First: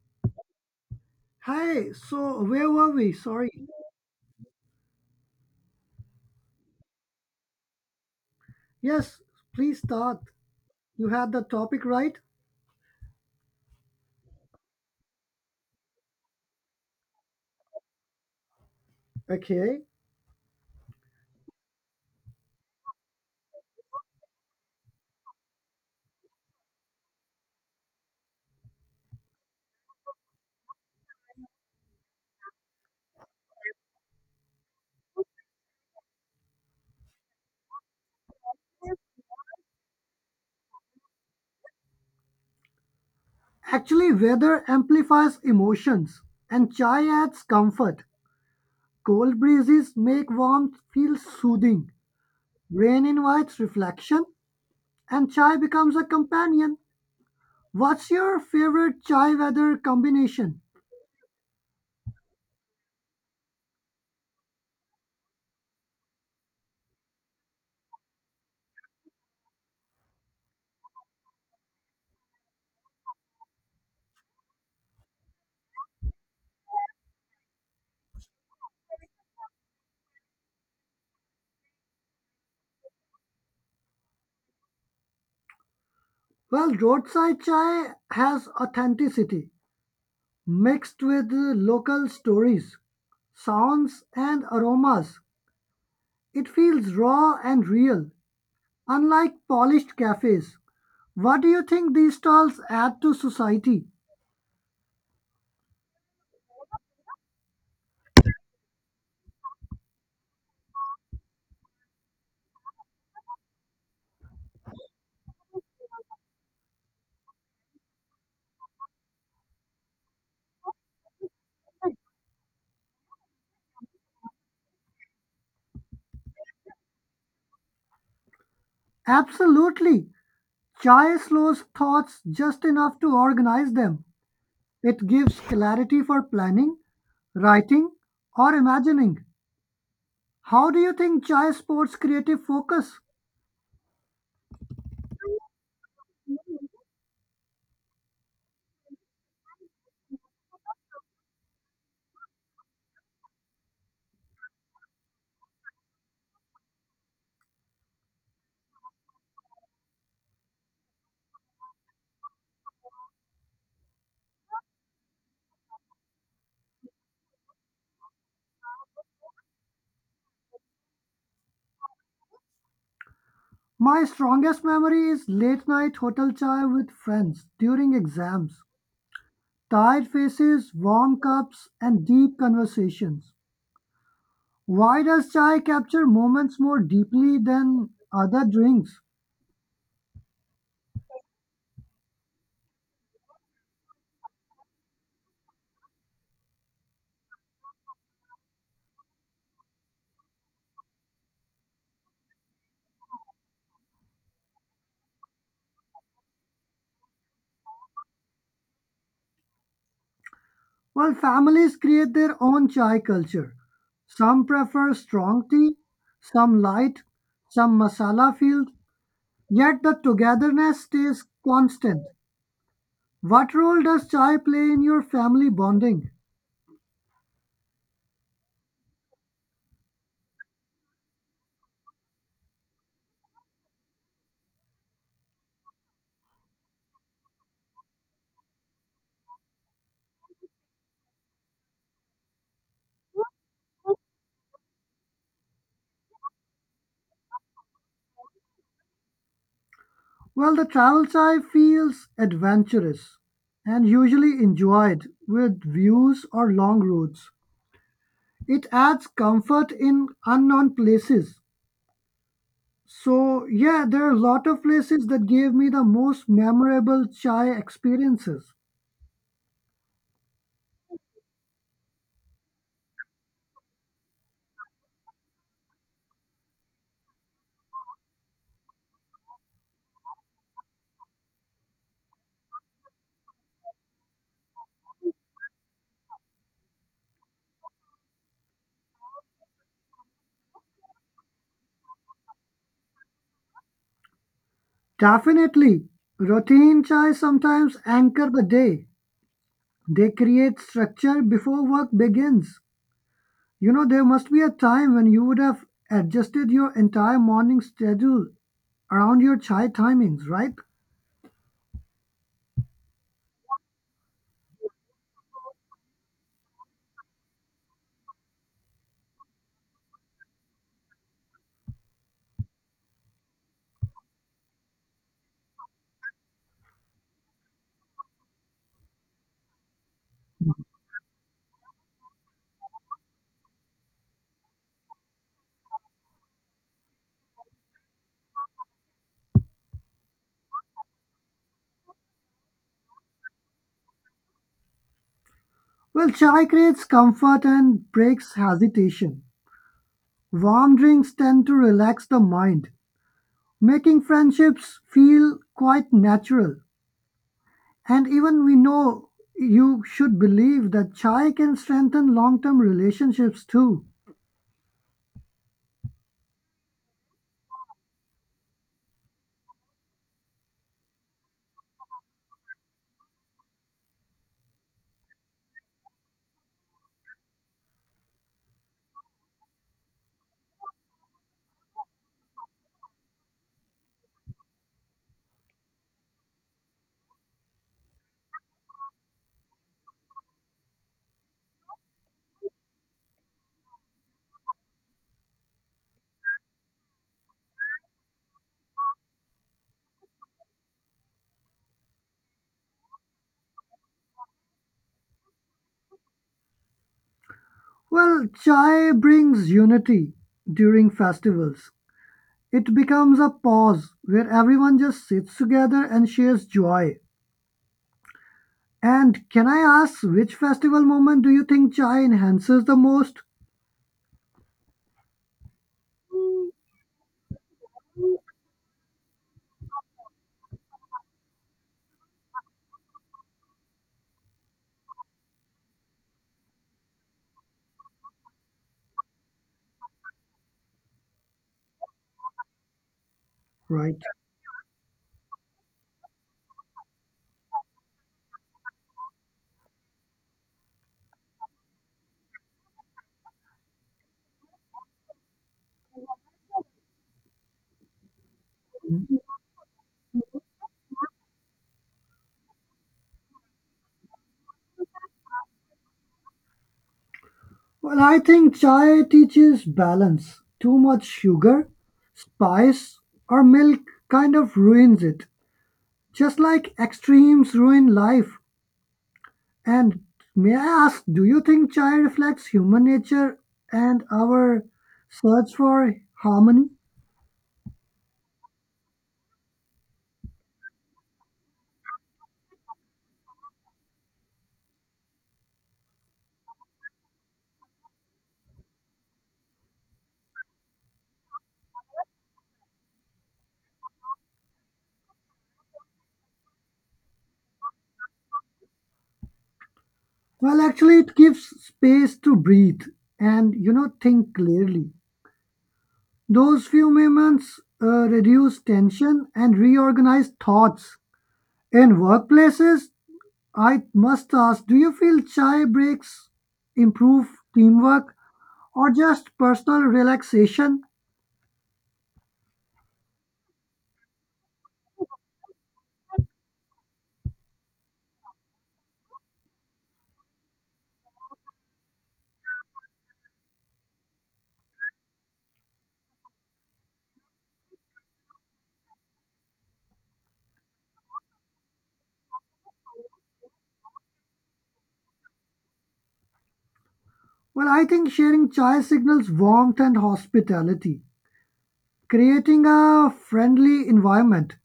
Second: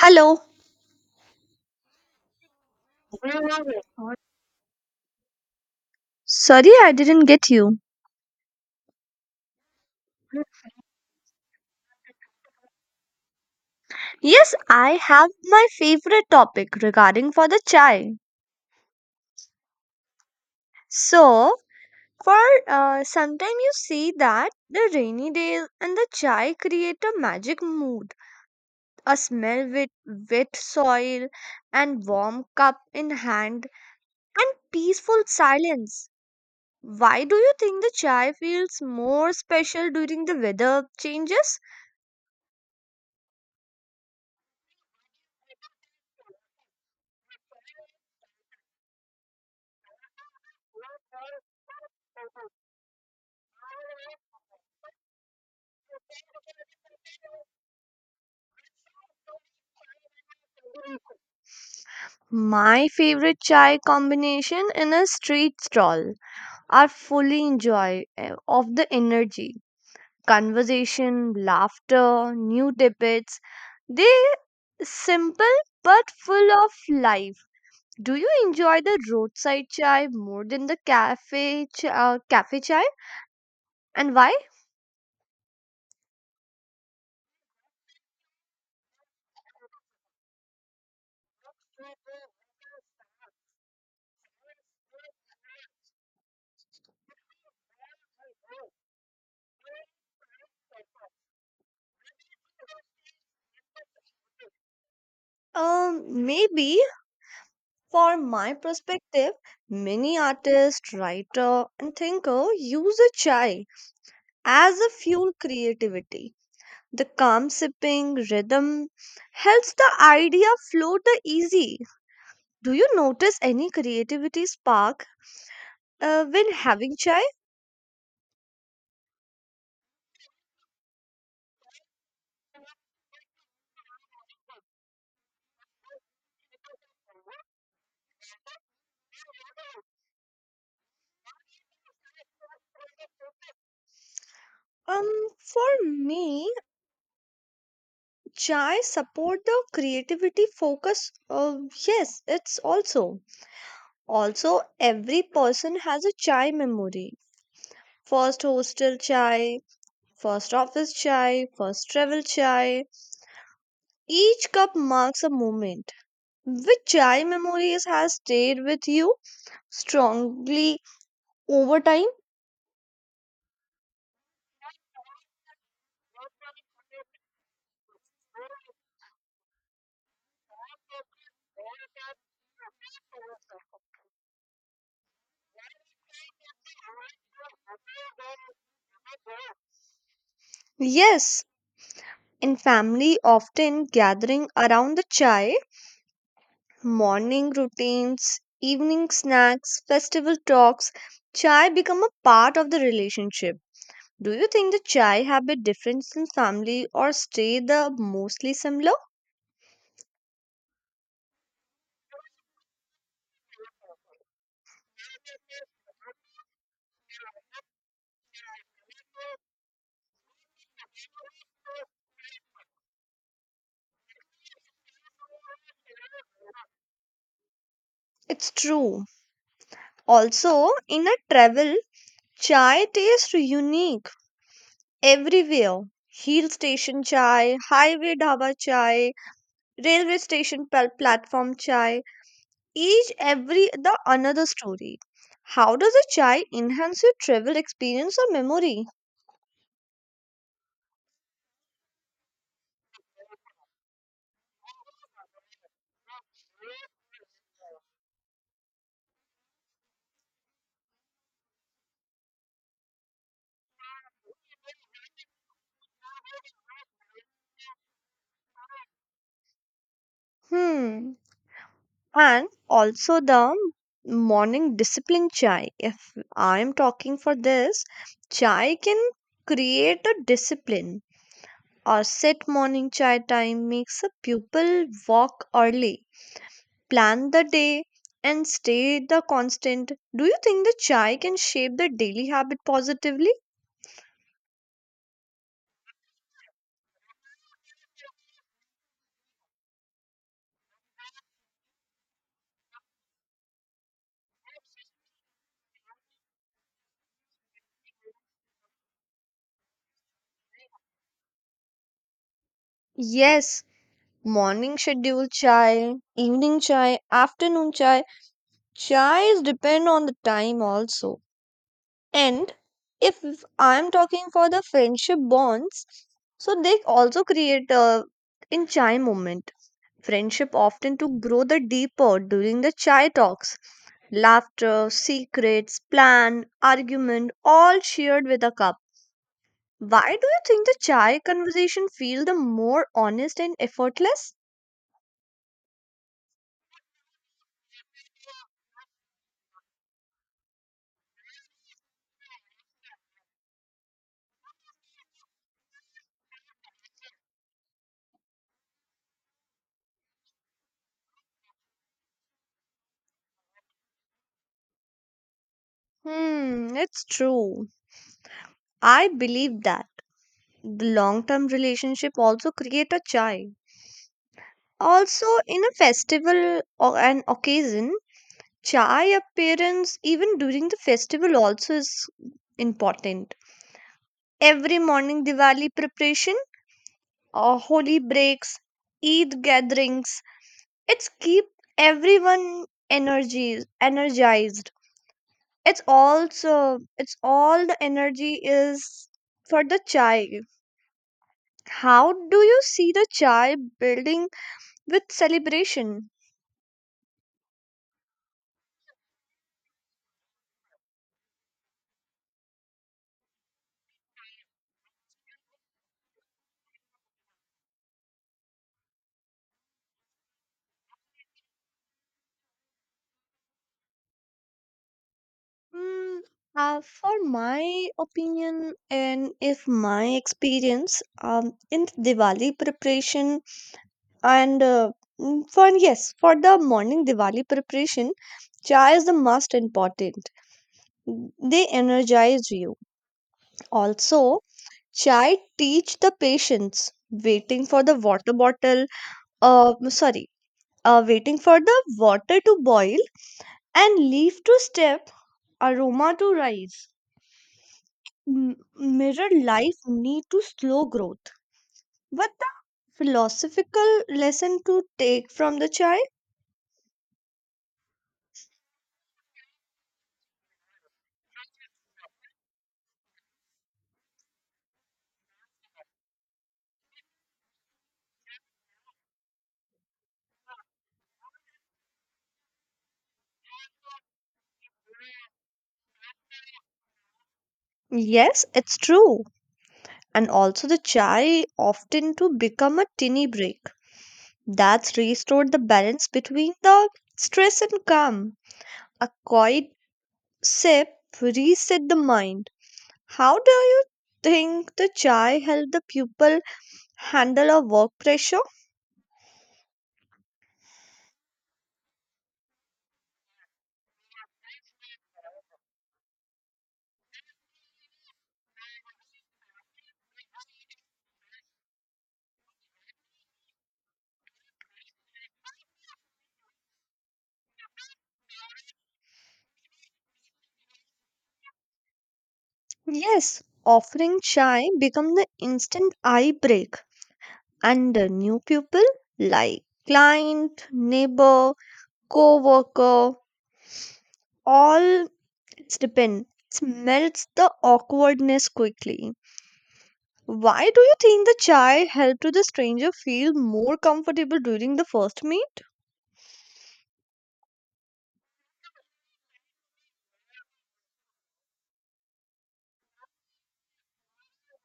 Hello. Hi, so where were we? Sorry. Sorry, I didn't get you. Yes, please start. You had the topic, right? Yes, I have my favorite topic regarding for the chai. Okay. So, for sometime you see that the rainy days and the chai create a magic mood. A smell with wet soil and warm cup in hand and peaceful silence. Why do you think the chai feels more special during the weather changes? Actually, weather amplifies emotions and chai adds comfort. Cold breezes make warmth feel soothing. Rain invites reflection and chai becomes a companion. What's your favorite chai weather combination? My favorite chai combination in a street stall are fully enjoy of the energy, conversation, laughter, new tidbits. They simple but full of life. Do you enjoy the roadside chai more than the cafe chai and why? Well, roadside chai has authenticity mixed with local stories, sounds, and aromas. It feels raw and real, unlike polished cafes. What do you think these stalls add to society? Maybe for my perspective, many artists, writer, and thinker use a chai as a fuel creativity. The calm sipping rhythm helps the idea flow the easy. Do you notice any creativity spark when having chai? Absolutely. Chai slows thoughts just enough to organize them. It gives clarity for planning, writing, or imagining. How do you think chai supports creative focus? Um, for me, chai support the creativity focus. Yes, it's also every person has a chai memory. First hostel chai, first office chai, first travel chai. Each cup marks a moment. Which chai memories has stayed with you strongly over time? My strongest memory is late night hotel chai with friends during exams. Tired faces, warm cups, and deep conversations. Why does chai capture moments more deeply than other drinks? Yes, in family, often gathering around the chai, morning routines, evening snacks, festival talks, chai become a part of the relationship. Do you think the chai habit difference in family or stay the mostly similar? Well, families create their own chai culture. Some prefer strong tea, some light, some masala filled, yet the togetherness stays constant. What role does chai play in your family bonding? It's true. Also, in a travel, chai tastes unique everywhere. Hill station chai, highway dhaba chai, railway station platform chai. Each every the another story. How does a chai enhance your travel experience or memory? Well, the travel chai feels adventurous and usually enjoyed with views or long routes. It adds comfort in unknown places. So, yeah, there are a lot of places that gave me the most memorable chai experiences. Hmm. And also the morning discipline chai, if I am talking for this, chai can create a discipline or set morning chai time, makes a pupil walk early, plan the day, and stay the constant. Do you think the chai can shape the daily habit positively? Definitely, routine chai sometimes anchor the day. They create structure before work begins. You know, there must be a time when you would have adjusted your entire morning schedule around your chai timings, right? Yes, morning schedule chai, evening chai, afternoon chai, chai is depend on the time also. And if I'm talking for the friendship bonds, so they also create a in chai moment. Friendship often to grow the deeper during the chai talks. Laughter, secrets, plan, argument, all shared with a cup. Why do you think the chai conversation feel the more honest and effortless? Well, chai creates comfort and breaks hesitation. Warm drinks tend to relax the mind, making friendships feel quite natural. And even we know you should believe that chai can strengthen long term relationships too. Hmm, it's true. I believe that the long-term relationship also create a chai. Also, in a festival or an occasion, chai appearance even during the festival also is important. Every morning Diwali preparation or holy breaks, Eid gatherings, it's keep everyone energies energized. It's also it's all the energy is for the chai. How do you see the chai building with celebration? Well, chai brings unity during festivals. It becomes a pause where everyone just sits together and shares joy. And can I ask which festival moment do you think chai enhances the most? Mm, for my opinion and if my experience, in Diwali preparation and for yes for the morning Diwali preparation, chai is the most important, they energize you. Right. Also chai teach the patience, waiting for the water bottle, sorry waiting for the water to boil and leaf to step, aroma to rise, m- mirror life need to slow growth. What the philosophical lesson to take from the chai? Well, I think chai teaches balance. Too much sugar, spice, or milk kind of ruins it. Just like extremes ruin life. And may I ask, do you think chai reflects human nature and our search for harmony? Yes, it's true. And also the chai often to become a tiny break. That's restored the balance between the stress and calm. A quiet sip reset the mind. How do you think the chai help the pupil handle a work pressure? Well, actually, it gives space to breathe and, you know, think clearly. Those few moments reduce tension and reorganize thoughts. In workplaces, I must ask, do you feel chai breaks improve teamwork or just personal relaxation? Yes, offering chai become the instant eye break and the new people like client, neighbor, co-worker, all it's depend. It melts the awkwardness quickly. Why do you think the chai helped to the stranger feel more comfortable during the first meet? Well, I think sharing chai signals warmth and hospitality. Creating a friendly environment,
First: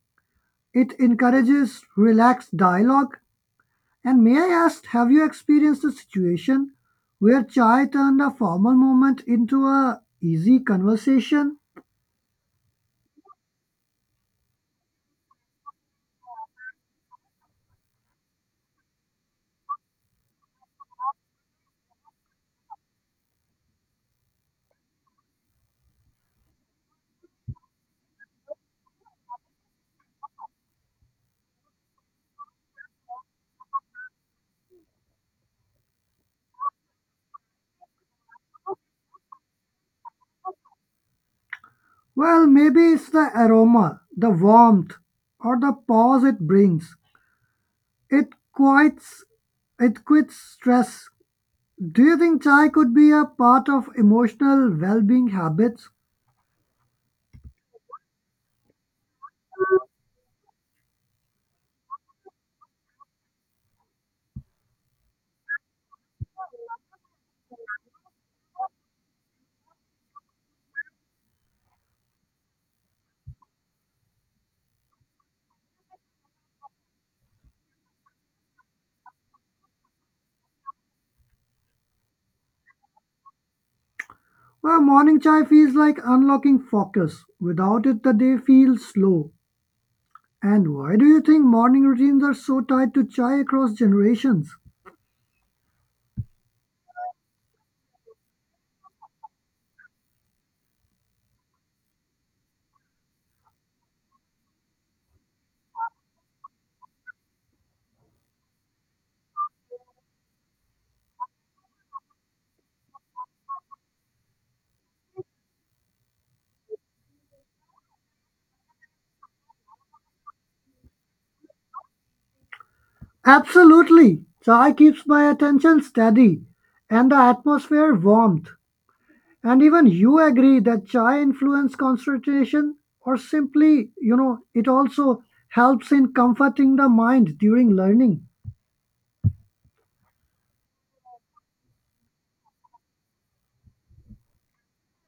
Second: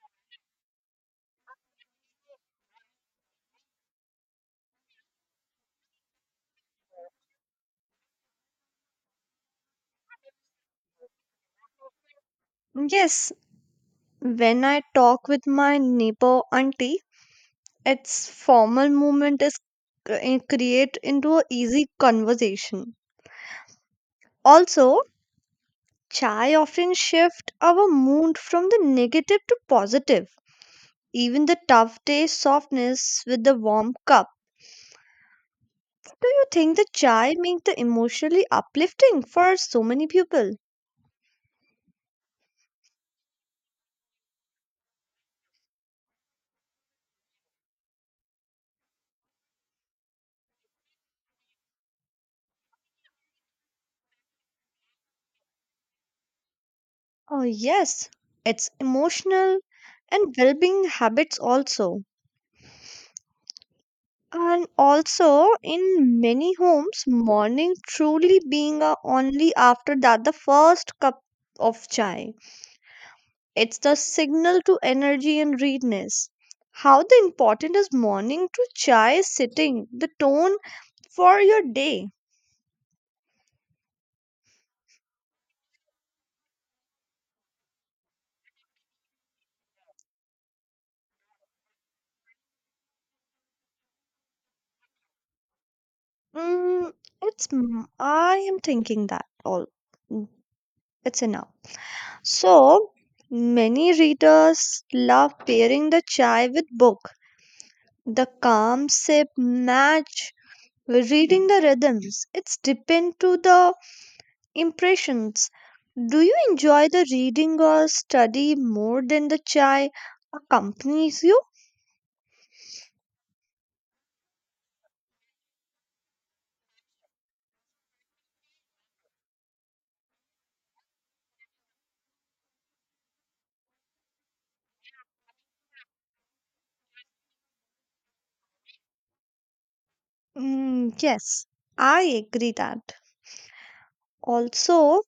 it encourages relaxed dialogue. And may I ask, have you experienced a situation where chai turned a formal moment into a easy conversation? Yes, when I talk with my neighbor auntie, its formal movement is create into a easy conversation. Also, chai often shift our mood from the negative to positive. Even the tough day's softness with the warm cup. Do you think the chai make the emotionally uplifting for so many people? Well, maybe it's the aroma, the warmth, or the pause it brings. It quiets, it quits stress. Do you think chai could be a part of emotional well-being habits? Oh yes, it's emotional and well-being habits also. And also in many homes, morning truly being a only after that the first cup of chai. It's the signal to energy and readiness. How the important is morning to chai sitting, the tone for your day. A morning chai feels like unlocking focus. Without it, the day feels slow. And why do you think morning routines are so tied to chai across generations? Mm, it's I am thinking that all, mm, it's enough. So many readers love pairing the chai with book. The calm sip match with reading the rhythms. It's depend to the impressions. Do you enjoy the reading or study more than the chai accompanies you? Absolutely. Chai keeps my attention steady and the atmosphere warmth. And even you agree that chai influence concentration or simply, you know, it also helps in comforting the mind during learning. Mm, yes, I agree that. Also,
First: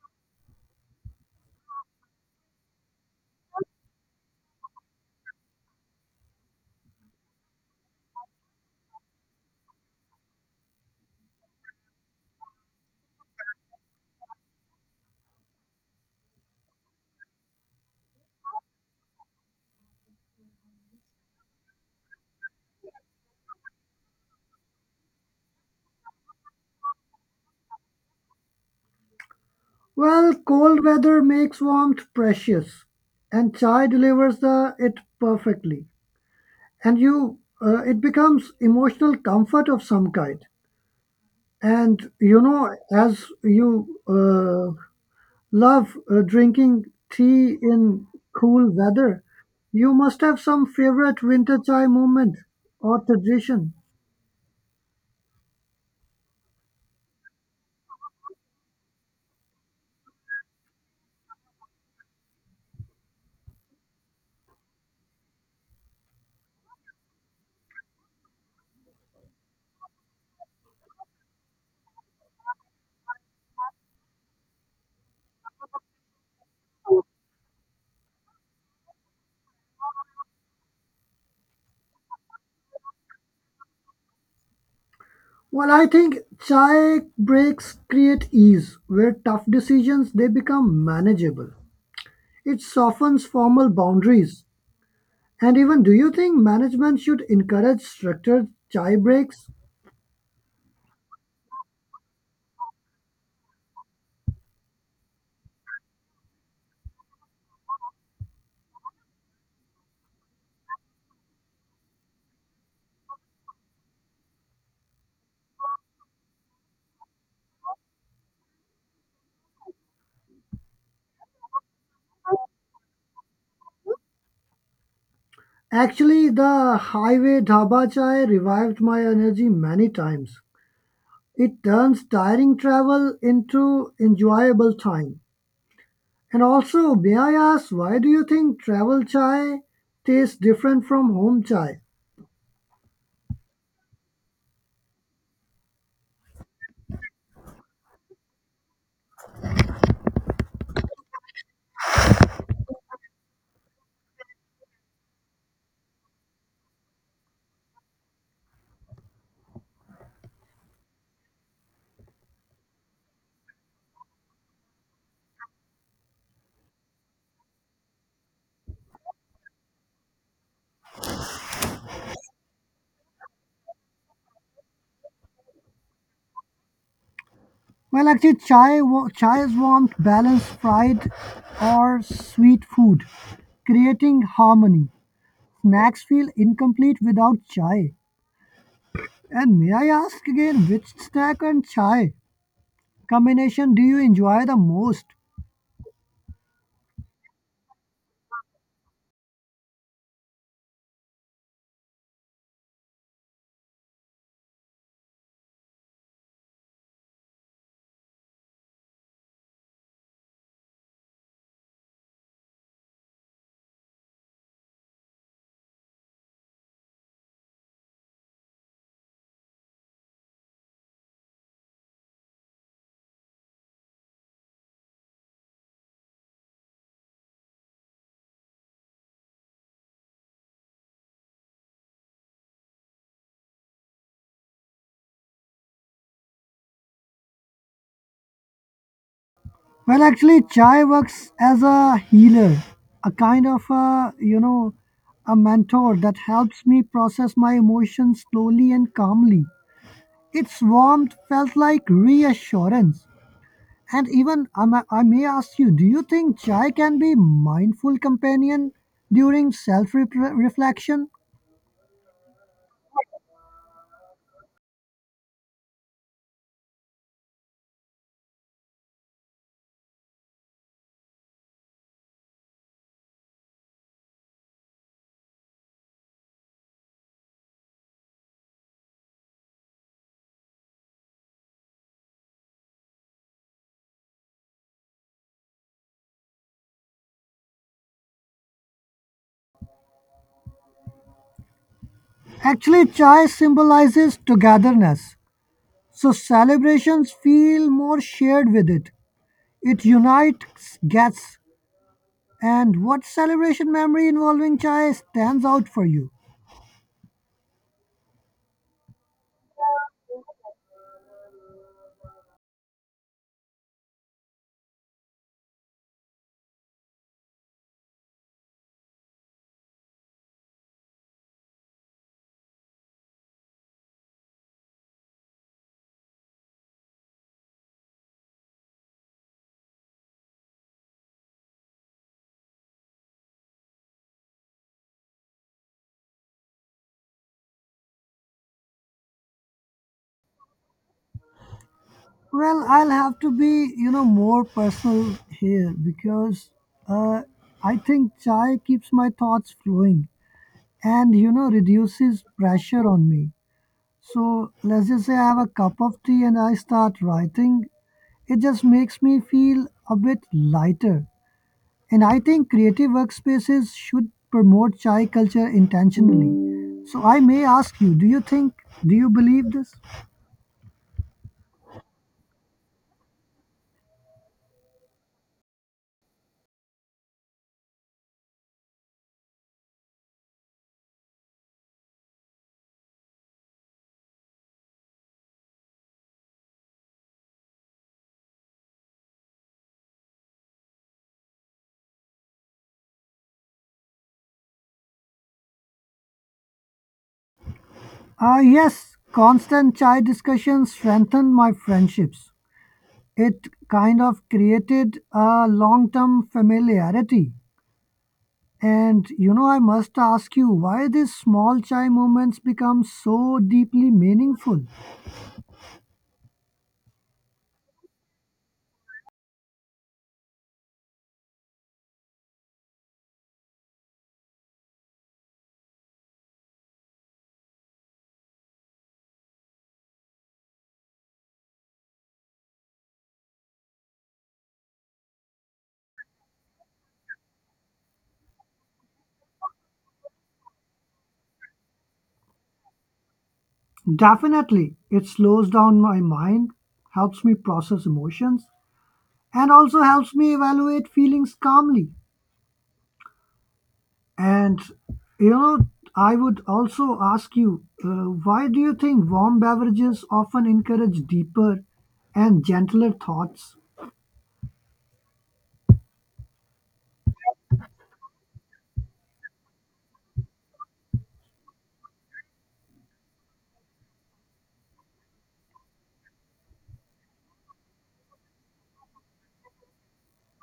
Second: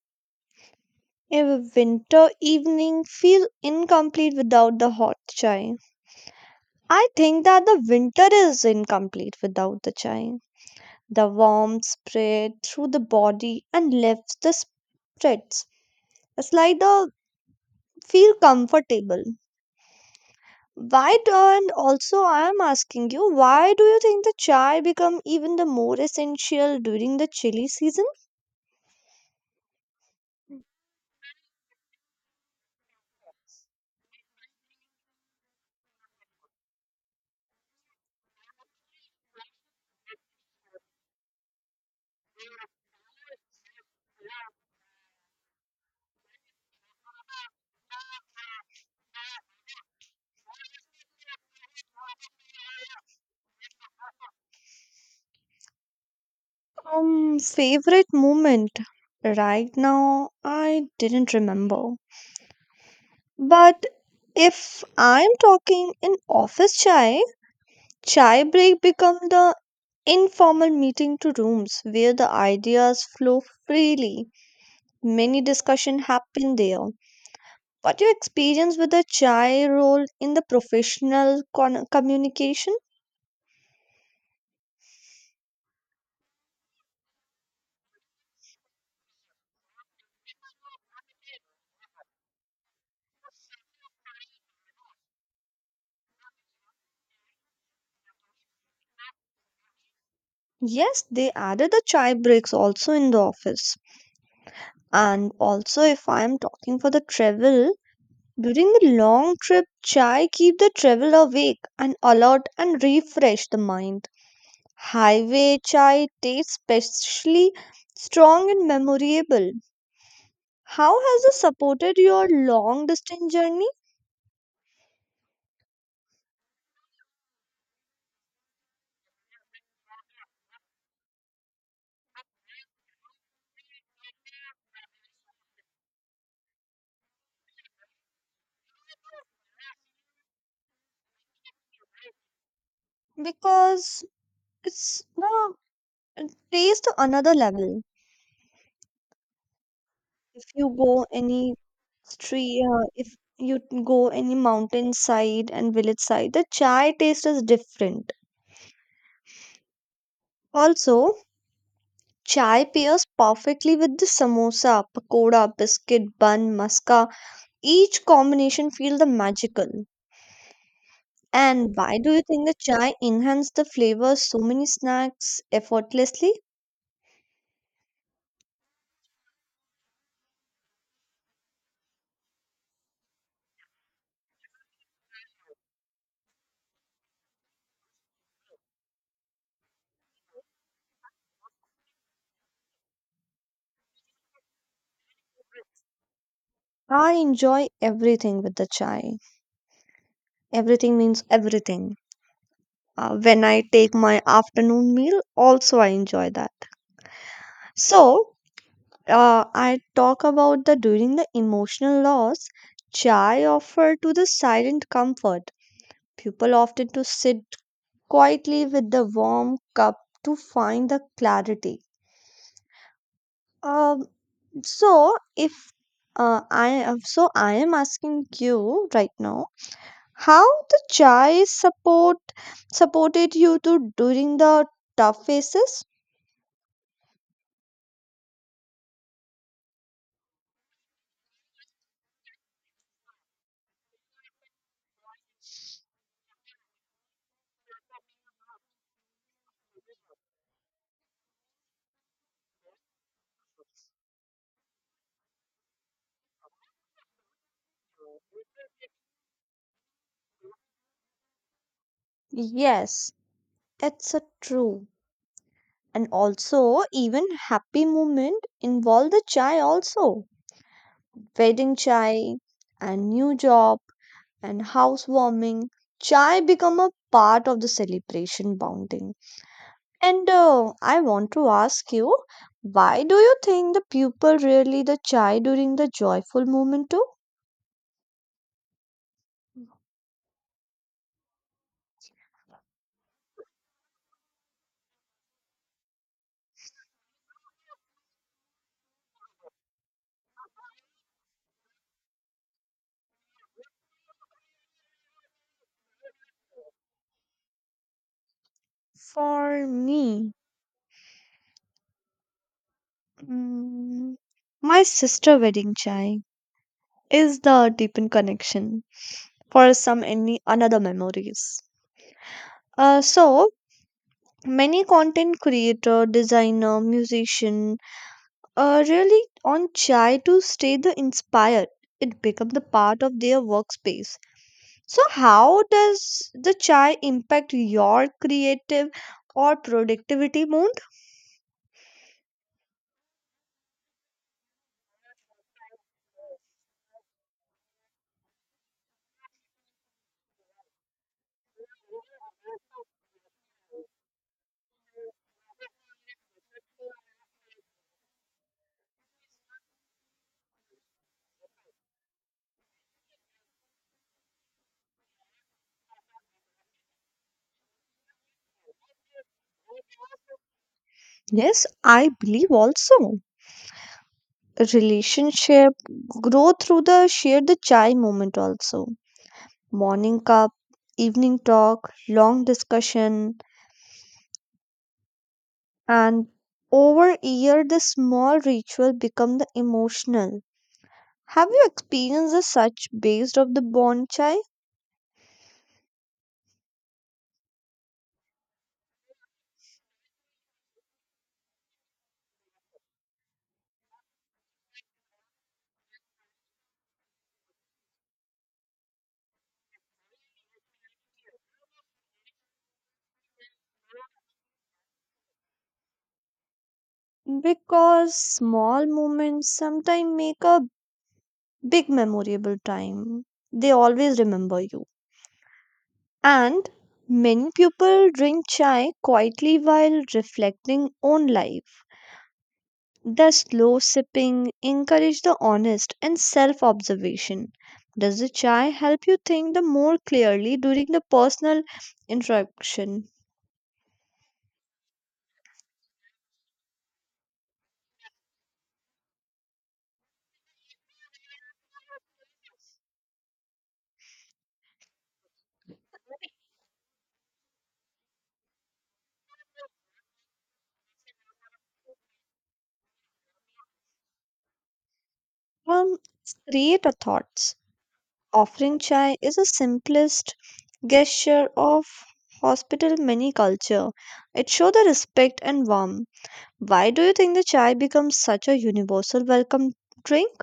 a winter evening feel incomplete without the hot chai. I think that the winter is incomplete without the chai. The warmth spread through the body and lifts the spirits. It's like the feel comfortable. Why do, and also I am asking you, why do you think the chai become even the more essential during the chilly season? Well, cold weather makes warmth precious, and chai delivers the it perfectly. And you, it becomes emotional comfort of some kind. And you know, as you love drinking tea in cool weather, you must have some favorite winter chai moment or tradition. Favorite moment. Right now, I didn't remember. But if I'm talking in office chai, chai break become the informal meeting to rooms where the ideas flow freely. Many discussion happen there. What your experience with the chai role in the professional communication? Well, I think chai breaks create ease, where tough decisions they become manageable. It softens formal boundaries, and even do you think management should encourage structured chai breaks? Yes, they added the chai breaks also in the office. And also if I'm talking for the travel, during the long trip, chai keep the travel awake and alert and refresh the mind. Highway chai tastes especially strong and memorable. How has it supported your long distance journey? Actually, the highway dhaba chai revived my energy many times. It turns tiring travel into enjoyable time. And also, may I ask, why do you think travel chai tastes different from home chai? Because it's the it taste to another level. If you go any street, if you go any mountain side and village side, the chai taste is different. Also, chai pairs perfectly with the samosa, pakoda, biscuit, bun, muska. Each combination feel the magical. And why do you think the chai enhanced the flavor so many snacks effortlessly? Well, actually, chai, chai warmth, balanced, fried, or sweet food, creating harmony. Snacks feel incomplete without chai. And may I ask again, which snack and chai combination do you enjoy the most? I enjoy everything with the chai. Everything means everything. When I take my afternoon meal, also I enjoy that. So, I talk about the during the emotional loss, chai offer to the silent comfort. People often to sit quietly with the warm cup to find the clarity. Um, So if I am so I am asking you right now, how the chai supported you to during the tough phases? Well, actually, chai works as a healer, a kind of a, you know, a mentor that helps me process my emotions slowly and calmly. Its warmth felt like reassurance. And even I may ask you, do you think chai can be mindful companion during self-reflection? Yes, it's a true. And also even happy moment involve the chai also. Wedding chai and new job and housewarming. Chai become a part of the celebration bonding. And I want to ask you, why do you think the people really the chai during the joyful moment too? Actually, chai symbolizes togetherness, so celebrations feel more shared with it. It unites guests. And what celebration memory involving chai stands out for you? For me, mm, my sister wedding chai is the deepened connection for some any another memories. So many content creator, designer, musician, really on chai to stay the inspired. It become the part of their workspace. So, how does the chai impact your creative or productivity mood? Well, I'll have to be, you know, more personal here because uh, I think chai keeps my thoughts flowing and, you know, reduces pressure on me. So let's just say I have a cup of tea and I start writing. It just makes me feel a bit lighter. And I think creative workspaces should promote chai culture intentionally. So I may ask you, do you believe this? Yes, I believe also. Relationship grow through the share the chai moment also. Morning cup, evening talk, long discussion, and over a year the small ritual become the emotional. Have you experienced a such based of the bond chai? Ah, yes, constant chai discussions strengthened my friendships. It kind of created a long term familiarity. And you know, I must ask you why these small chai moments become so deeply meaningful. Because small moments sometimes make a big memorable time. They always remember you. And many people drink chai quietly while reflecting on life. The slow sipping encourage the honest and self-observation. Does the chai help you think the more clearly during the personal interaction? Definitely, it slows down my mind, helps me process emotions, and also helps me evaluate feelings calmly. And you know, I would also ask you why do you think warm beverages often encourage deeper and gentler thoughts? Um, Create thoughts. Offering chai is the simplest gesture of hospital many culture. It shows the respect and warmth. Why do you think the chai becomes such a universal welcome drink?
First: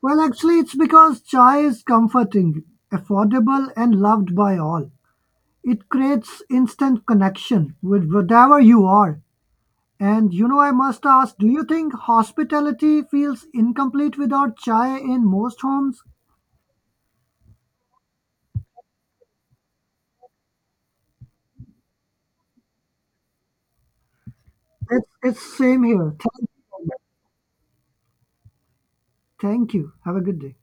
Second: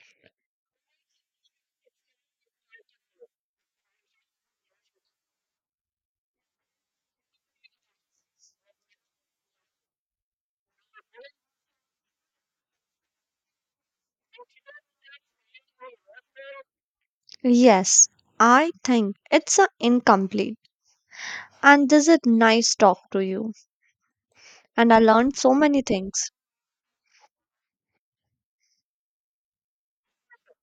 Well, actually, it's because chai is comforting, affordable, and loved by all. It creates instant connection with whatever you are. And you know, I must ask, do you think hospitality feels incomplete without chai in most homes? Yes, I think it's a incomplete. And this is nice talk to you. And I It's, learned so it's many same here. things. Thank you. Thank you. Have a good day.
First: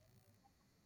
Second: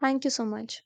Thank you so much.